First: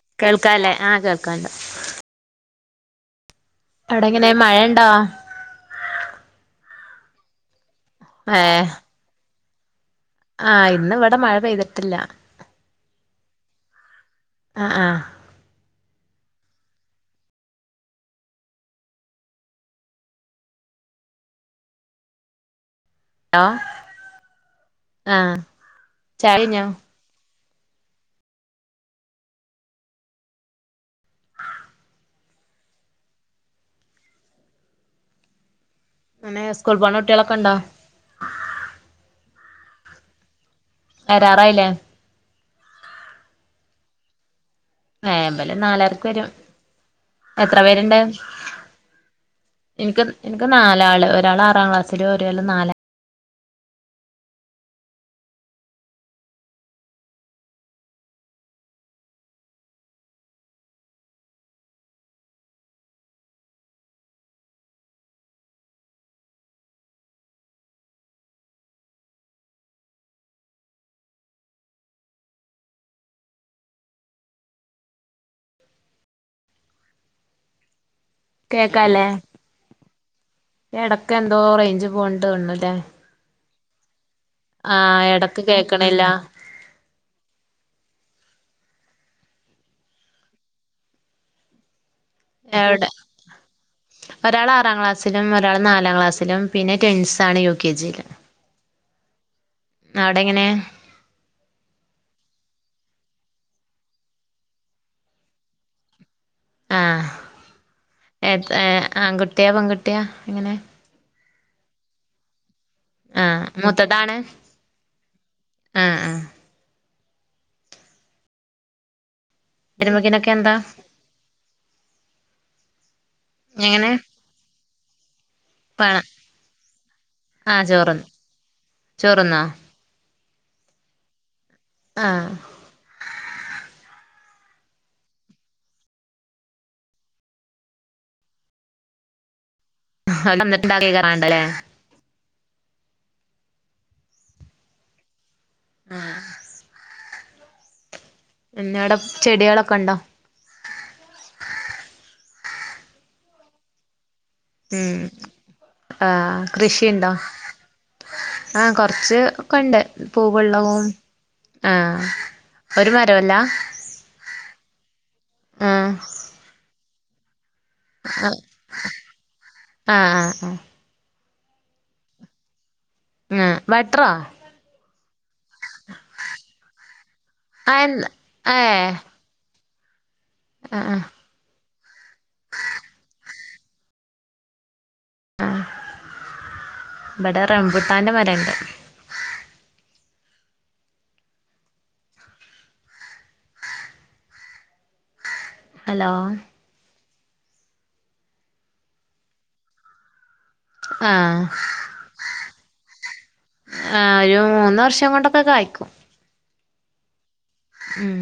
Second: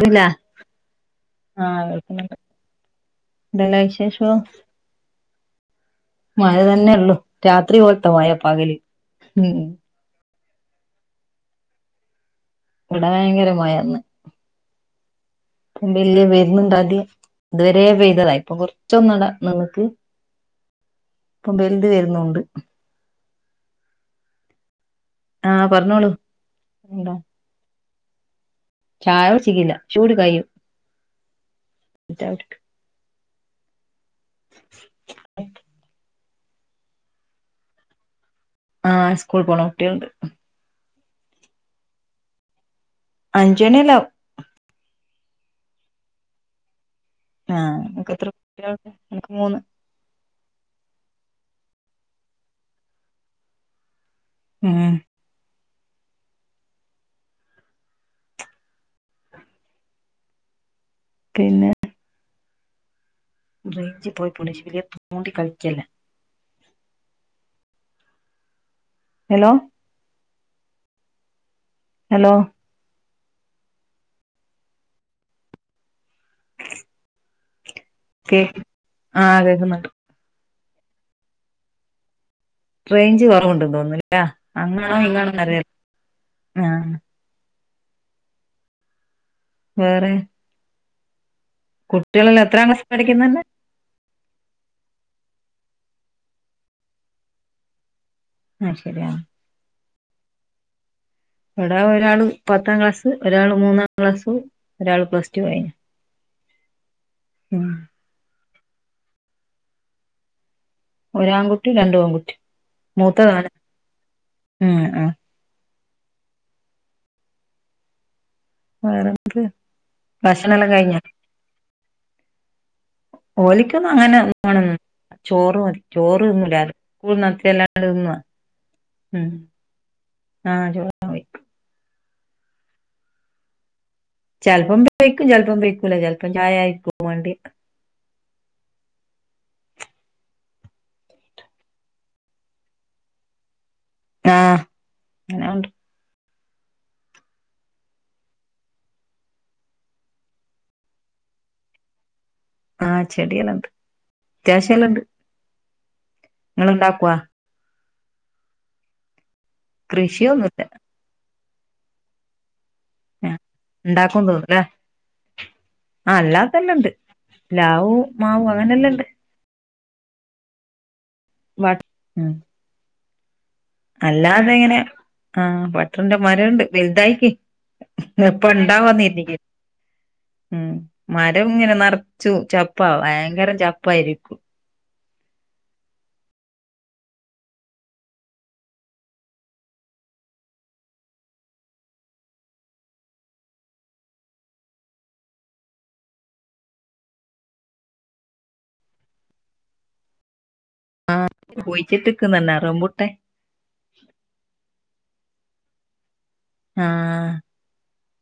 തില്ല കേൾക്കാല്ലേ ആഹ് കേൾക്കാണ്ട് ആ അവിടെ ഇങ്ങനെ മഴ ണ്ടോ? മഴ തന്നെയ ഉള്ളു. രാത്രി പോലത്തെ മഴ ഏഹ് പകല് ഉ ആഹ് ഇന്ന് ഇവിടെ മഴ പെയ്തിട്ടില്ല. ഇവിടെ ഭയങ്കരമായിന്ന്. ആ ആ വലിയ വരുന്നുണ്ടാ ആദ്യം ഇതുവരെ പെയതതാ ഇപ്പൊ കൊറച്ചൊന്നടാ നിന്നക്ക് ഇപ്പം വൽത് വരുന്നുണ്ട്. ഹലോ? ആഹ ആഹ് പറഞ്ഞോളൂ [unintelligible] എന്താ ചായ കുടിച്ചിക്കില്ല. ചൂട് കയു [unintelligible] [unintelligible] സ്കൂൾ പോണ കുട്ടികളൊക്കെ ഉണ്ടോ? ആ സ്കൂൾ പോണ കുട്ട്യള്ണ്ട്. വരാറായില്ലേ? അഞ്ചണിയല്ലവും. യെ മ്പലം നാലാർക്ക് വരും. എത്ര ആഹക്ക് എത്രകുട്ട്യാൾ ണ്ട്? നക് മൂന്ന്. ഇൻക്ക് ഇൻക്ക് നാലാള് ഒരാള് ആറാം ക്ലാസ്സില് ഒരാള് നാലാ ഏഹ്. പിന്നെ റേഞ്ച് പോയി [unintelligible] തോണ്ടി കളിക്കല്ല ഹലോ ഹലോ കേ കേക്കാല്ലേ? ആഹ് കേക്കുന്നുണ്ട് എടക്കെന്തോ റേഞ്ച് പോണ്ട് ണുല്ലേ റേഞ്ച് കൊറവ്ണ്ട് തോന്നുന്നില്ലേ. അങ്ങാണോ ആഹ് എടക്ക് ഇങ്ങാണോന്നറിയല്ല കേക്കണില്ല ആഹ് വേറെ കുട്ടികളെല്ലാം എത്രാം എവിടെ ക്ലാസ്സിൽ പഠിക്കുന്നു എന്ന് ഒരാള് ആറാം ക്ലാസ്സിലും ഒരാള് നാലാം ക്ലാസ്സിലും പിന്നെ ട്വിൻസ് ആണ് യു കെ ജി യില് അത് ശെരിയാ അവടെങ്ങനെ ഇവിടെ ഒരാള് പത്താം ക്ലാസ്സ്‌ ഒരാള് മൂന്നാം ക്ലാസ്സ് ഒരാൾ പ്ലസ് ടു കഴിഞ്ഞു ആഹ് ഉം ഏത് ഏഹ് ആൺകുട്ടിയാ പെൺകുട്ടിയാ എങ്ങനെ ഒരു ആൺകുട്ടി രണ്ടു പെൺകുട്ടി ആഹ് മൂത്തതാണ് മൂത്തതാണ്‌ ഉം ആഹ് ആഹ് ആഹ് [unintelligible] [unintelligible] ക്കെന്താ എങ്ങനെ ഓലിക്കൊന്നുവങ്ങനെ വേണന്നൊന്നും ഇല്ല ചോറ് മതി വേണം ചോറ്ന്നൂല്ല ആഹ് ചോറ്ന്ന് [unintelligible] ഉം ചോറ്ന്നോ ആഹ് ഓർവട്ട പോയി ആഹ്. ചെൽപ്പം ബെയ്‌ക്കും ചെൽപ്പം ബെയ്ക്കൂല ചെൽപ്പം ചായ ആയ്ക്കും വേണ്ടിയേ. അഹ് വന്നിട്ടുണ്ടാക്കിക്കണ്ടല്ലേ ആഹ് അനണ്ട്. ആഹ്. എന്നെവിട ചെടികളൊക്കെണ്ടോ? ആഹ് ചെടിയല്ല ഉണ്ട്. അത്യാവശ്യം എല്ലാം ഉണ്ട് ഉം ആ കൃഷിണ്ടോ നിങ്ങളുണ്ടാക്കുവാ ആഹ് കൊറച്ച്. ക്കൊണ്ട് കൃഷിയൊന്നുല്ല പൂവ്ള്ളതും ആഹ് ഒരു മരോല്ല ഇണ്ടാക്കും തോന്നണ്ല്ലേ ആഹ് അല്ലാത്തന്നേണ്ട്. പ്ലാവൂ മാവു അങ്ങനെല്ലണ്ട്. ആഹ് ആഹ് ആഹ്. വ ഉം ആഹ് ബട്രാ അതെങ്ങനെ. ആഹ് ബട്ടർന്റെ ന്റെ മരണ്ട് വലുതായിക്ക് ആഹ് എപ്പ ഏഹ് ഇണ്ടാവോന്ന് കരുതീക്ക്. ഉം ആഹ് ആഹ് മരം ഇങ്ങനെ നറച്ചു ചപ്പ ഭയങ്കരം ചപ്പായിരിക്കു. ആഹ് ഇബടെ റംബൂട്ടാന്റെ മരണ്ട്. അലോ. ആഹ് കുഴിച്ചിട്ടിക്കുന്നുന്നെ റംബൂട്ടാൻ. ആ ഒരു മൂന്ന് വർഷം കൊണ്ടൊക്കെ കായ്‌ക്കും. ആഹ് ഉം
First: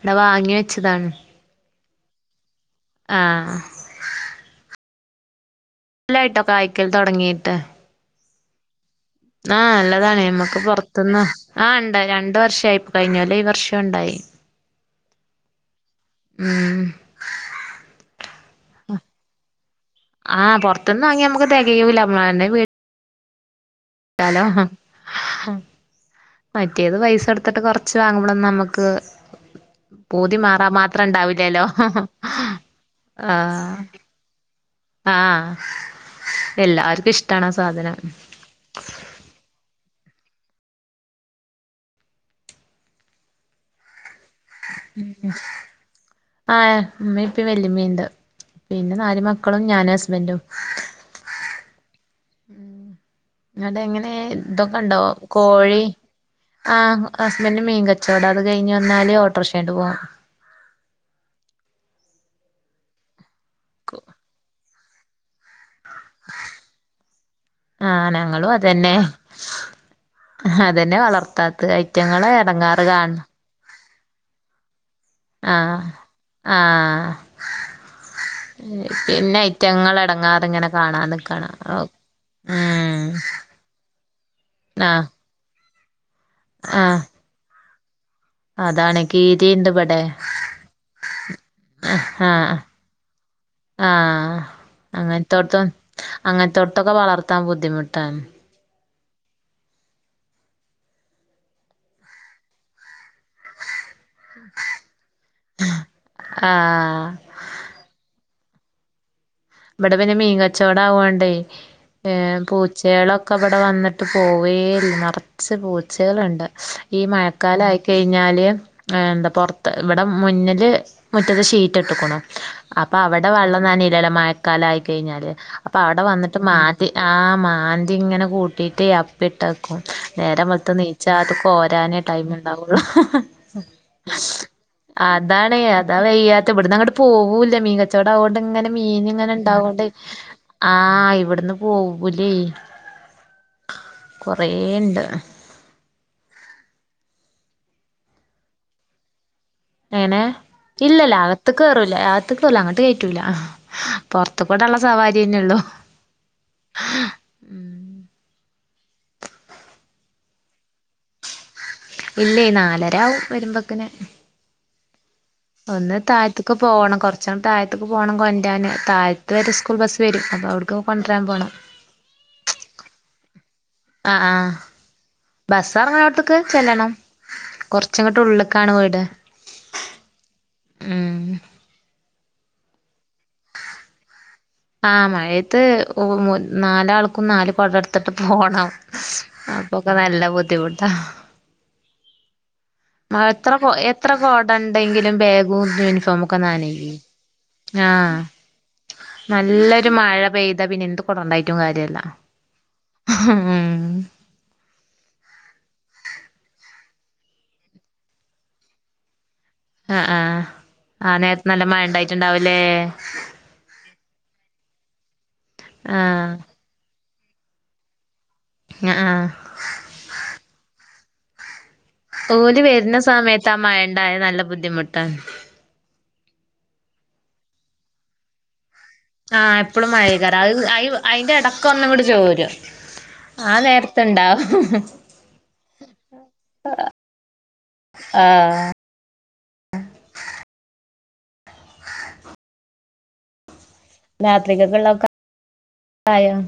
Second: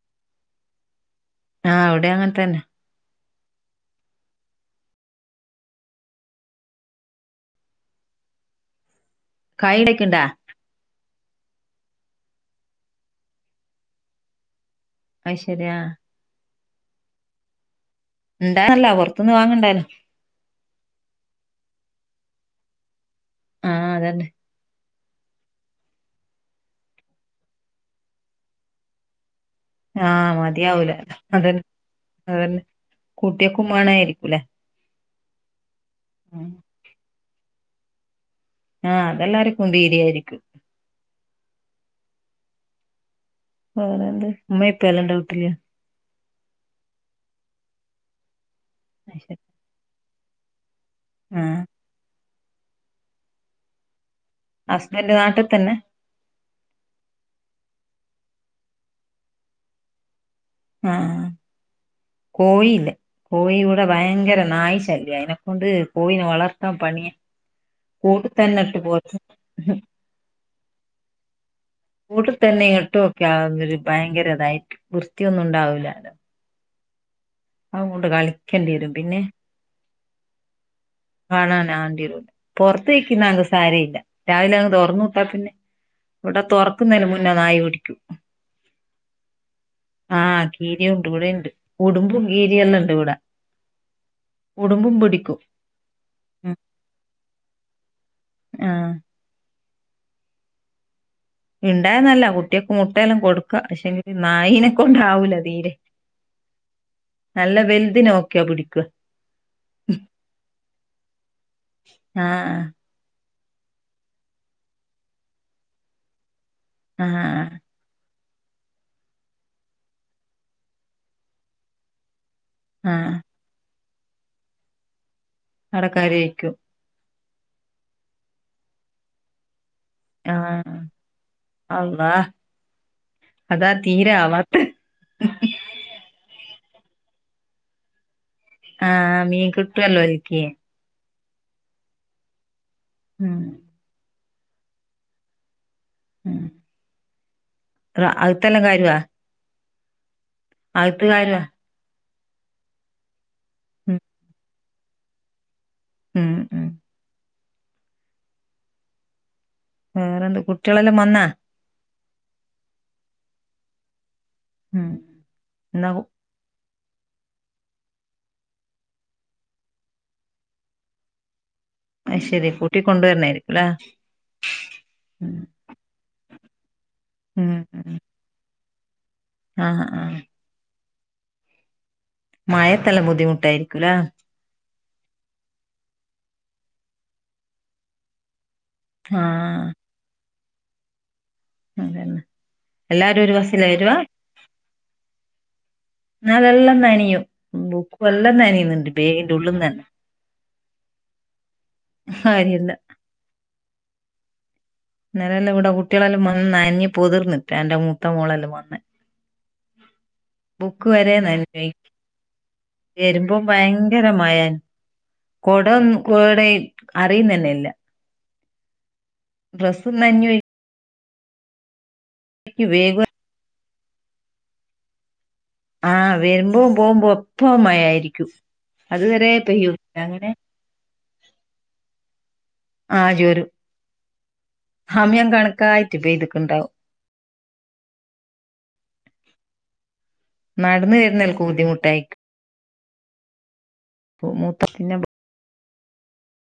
ഇടെ വാങ്ങി വെച്ചതാണ്. ആഹ് അവിടെയങ്ങൻ തന്നെ. ആഹ്. ല്ലായിട്ടോ കായ്ക്കൽ തൊടങ്ങീട്ട് ആഹ് നല്ലതാണ് കായിടക്ക്ണ്ടാ നമ്മക്ക് പുറത്തുനിന്ന് ആണ്ടായി രണ്ടർഷയി കഴിഞ്ഞ കൊല്ലോം ഈ വർഷം ഉണ്ടായി അയിരി ആഹ്. മ്. ഇണ്ടോയർല ഓർക്ക് [unintelligible] ആഹ് പൊർത്ത്ന്ന വാങ്ങിയാമ്മക്ക് തികയൂല്ല നമ്മ വീ ആഹ് അതന്നെ ഹലോ മേം മറ്റേത് പൈസ എടുത്തിട്ട് കൊറച്ച് വാങ്ങ്ബാലെന്നും നമുക്ക് ആഹ് പൂതി മാറാ മതിയാവൂല മാത്രം അതന്നെ ഉണ്ടാവില്ലല്ലോ ഹഹ ഹാ കുല്ലെ ആഹ എല്ലാവർക്കും ഇഷ്ടാണ് അ സാധനം ആഹ് അതെല്ലാരും കൊണ്ട്‌ ഇടെഎരിക് വേറെന്ദ് ഉം ആ ഇമ്മീം, ഇപ്പിം, വെല്ലിമ്മീണ്ട് പിന്നെ നാല് മക്കളും ഞാനു ഹസ്ബന്ഡും ആ ഉം ങ്ങട്ടെ എങ്ങനെ ഇതൊക്കെണ്ടോ ഹസ്ബൻഡ് നാട്ടി തന്നെ കോഴി ആ് ഹസ്ബൻന്ഡറ് മീൻകച്ചവടം അത് കഴിഞ്ഞഞ്ന്നാല് ഓട്ടർ ഷേന്റ്പോവും ആഹ് കോഴി ല്ലേ കോയ്യി ഇവടെ ഭയങ്കര നായിശല്യ അയിന കൊണ്ട് കോഴിനെ വളർത്താ പണിയ ആഹ് കൂട്ട് ഞങ്ങളും തന്നെട്ട് അതന്നെ പ്പോറ്റ ഹ് അതന്നെ വളർത്താത്തത് കൂട് തന്നെ ഇട്ക്കെ ഇവർ ഭയങ്കരതായിട്ട് വൃത്തിയൊന്നും ആഹ് ഇണ്ടാവൂലാലോ ആഹ് കളിക്കേണ്ടി വരും പിന്നെ ഐറ്റങ്ങൾ അടങ്ങാർ ങ്ങനെ കാണാന് നി കാണൻ ആണ്ടീവരൂല പുറത്തേക്കുന്ന അങ് സാരയില്ല രാവിലെ അങ്ങ് ആഹ് തുറന്വിട്ട പിന്നെ ഇവിടെ ആഹ് തുറക്കുന്നതിന് മുന്നേ നായി പിടിക്കു [inaudible] അതാണ് കീരിണ്ട് ഇബടെ ആഹ് കീരിയുണ്ട് ഇവിടെണ്ട് ഉടുമ്പും ഹാ കീരിയെല്ലാം ഇണ്ട് ഇവിടെ ആഹ ഉടുമ്പും പിടിക്കും അങ്ങനത്തോടത്ത ഉം അങ്ങനത്തോടത്തൊക്കെ വളർത്താൻ ബുദ്ധിമുട്ടാണ്. ആഹ് ഇണ്ടായന്നല്ല കുട്ടികക്ക് മുട്ടെല്ലാം കൊടുക്കും. പക്ഷെങ്ക നായിനെ കൊണ്ടാവൂല തീരെ. ആഹ് നല്ല വെലുത നോക്കിയാ പിടിക്ക ഇവിടെ പിന്നെ മീൻകച്ചവട ആവണ്ടേ ഏ ആഹ് പൂച്ച കുട്ടിളൊക്കെ ഇവിടെ വന്നിട്ട് പോവേല്ല നറച്ച് പൂച്ചകളുണ്ട്. ഈ ആഹ് മഴക്കാല ആയി കഴിഞ്ഞാല് എന്താ പുറത്ത് ഇവിടെ മുന്നില് മുറ്റത്ത് ഷീറ്റ് ഇട്ടുക്കുനു ആഹ് അപ്പൊവടെ വെള്ളം നനീലല്ലോ മഴക്കാല ആയി കഴിഞ്ഞാല് അപ്പൊ അവിടെ വന്നിട്ട് മാറ്റ ആ മാന്തിങ്ങനെ കൂട്ടിയിട്ട് അപ്പിട്ട പ്പെ നേരം വെള്ത് ആഹ് നീച അത് കോരനെ അള്ളാ ടൈം ണ്ടാക്കൊള്ളൂ ഹ ഹ അതാ തീരെ ആവാത്ത് അതാണ് അതാ വയ്യാത്ത ഇവിടന്ന് അങ്ങോട്ട് പോവൂല്ല മീ കച്ചോടവോണ്ട് ഇങ്ങനെ മീൻ ആഹ് ഇങ്ങനെ ഇണ്ടാവോണ്ട് കിട്ടുവല്ലോ ഓൽക്ക് ആഹ് ഇവിടുന്ന് പോവുലെ മ് കൊറെണ്ട് ഉം അത്തെല്ലാം കാര്വാ എങ്ങനെഇല്ല ല്ലാ കാര്യവാ അകത്തക്ക് കേറുല്ല അകത്തക്ക്ല്ല അങ്ങോട്ട് കയറ്റൂല്ല ഉം പുറത്ത് ഇവിടെള്ള സവാരിന്നെള്ളൂ മ് മ് ആഹ് വേറെന്ത് കുട്ടികളെല്ലാം വന്നാ? ഇല്ലേ നാലരവും വരുമ്പോക്കിന് മ് ഒന്ന് താഴത്ത് ക്ക് പോകണം കുറച്ണ്ട് താഴത്തേക്ക് പോകണം കൊണ്ടാന് താഴത്ത് വരെ സ്കൂൾ ബസ്സ് വരും അപ്പോൾ അവിടുക്ക് കൊണ്ടരാൻ പോണം അയ് ശരികൂട്ടി കൊണ്ട് വന്നതായിരിക്കുംലെ ആ ആ ബസ്സ് ഇറങ്ങനോട്ത് ക്ക് ചെല്ലണം. ഉം കൊറച്ചങ്ങോട്ട് ഉള്ളക്ക- കാണു വീട് ആഹ് ആ ആഹ ഉം മഴത്തെല്ലാം ബുദ്ധിമുട്ടായിരിക്കൂലെ ആ മഴയത്ത് നാലാൾക്കും നാല് കൊടടുത്തിട്ട് പോണം ആഹ് പ്പ നല്ല ബുദ്ധിമുട്ടാ അതന്നെ എല്ലാരും ഒരു ആഹ്എത്ര ബസ്സിലാ വരുവാ കോഎത്ര കോട ണ്ടെങ്കിലും ബാഗും യൂണിഫോമക്കെ എന്നാലെല്ലാം നാനേയില്ലേ നനയും ബുക്കും ആഹ് എല്ലാം നനയുന്നുണ്ട് ബേഗിന്റെ ഉള്ളിന്ന് തന്നെ നല്ലൊരു മഴ പെയ്താ പിന്നെ എന്ത് ഗുണം ഉണ്ടായിട്ടും കാര്യല്ല കാര്യല്ല ഹം നിരല്ലാം ഇവിടെ കുട്ടിളെല്ലാം വന്ന് നനഞ്ഞ പൊതിർന്നിട്ട് എന്റെ മൂത്ത മോളെല്ലാം വന്ന്. ആ് ആഹ് ബുക്ക് ആ വരെ നേരത്തെ നല്ല മഴ ഉണ്ടായിട്ടുണ്ടാവല്ലേ ഇപ്പൊ ഭയങ്കരമായൻ കൊട ആഹ് ടെ അറിയുന്ന തന്നെ ഇല്ല. ആ ആ ഡ്രസ്സ്നനഞൊയ് ഓല് വരുന്ന വേഗം സമയത്ത് ആ മഴണ്ടായ നല്ല ബുദ്ധിമുറ്റാണ് ആഹ് വരുമ്പോ പോകുമ്പോ എപ്പ മായായിരിക്കും ആഹ എപ്പളും മയായ്കാരം അ അ അതിന്റെ ഇടക്ക ഒന്നങ്ങോട്ട് ചോരും ആഹ് ചോരും ആ നേരത്തണ്ടാവും. സമയം കണക്കായിട്ട് പെയ്തിട്ടുണ്ടാവും ആഹ നടന്ന് വരുന്നേൽകു ബുദ്ധിമുട്ടായികു രാത്രി മൂത്ത പിന്നെ കകൊള്ളതൊക്കെ ആയോ ഉ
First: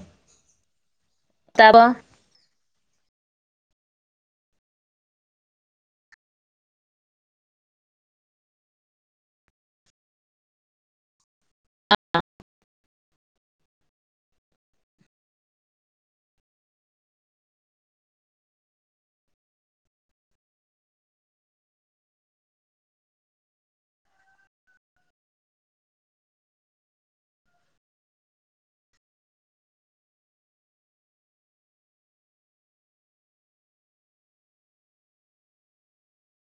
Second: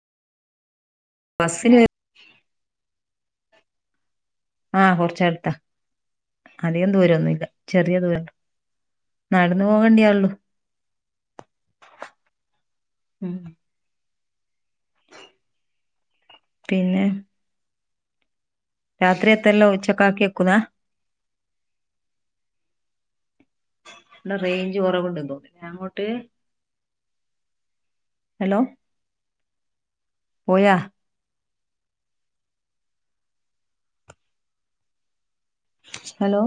ബസ്സില് ആഹ് കൊറച്ചടുത്താ. അധികം ദൂരന്നുല്ല ചെറിയ ദൂര.. നടുന്ന് പോകണ്ടിയള്ളു. പിന്നെ രാത്രിതല്ലാം ഉച്ചക്കാക്കി വക്കുന്നാ ഇടെ റേഞ്ച് കൊറവുണ്ട് തോ അങ്ങോട്ട് ഹലോ പോയ ഹലോ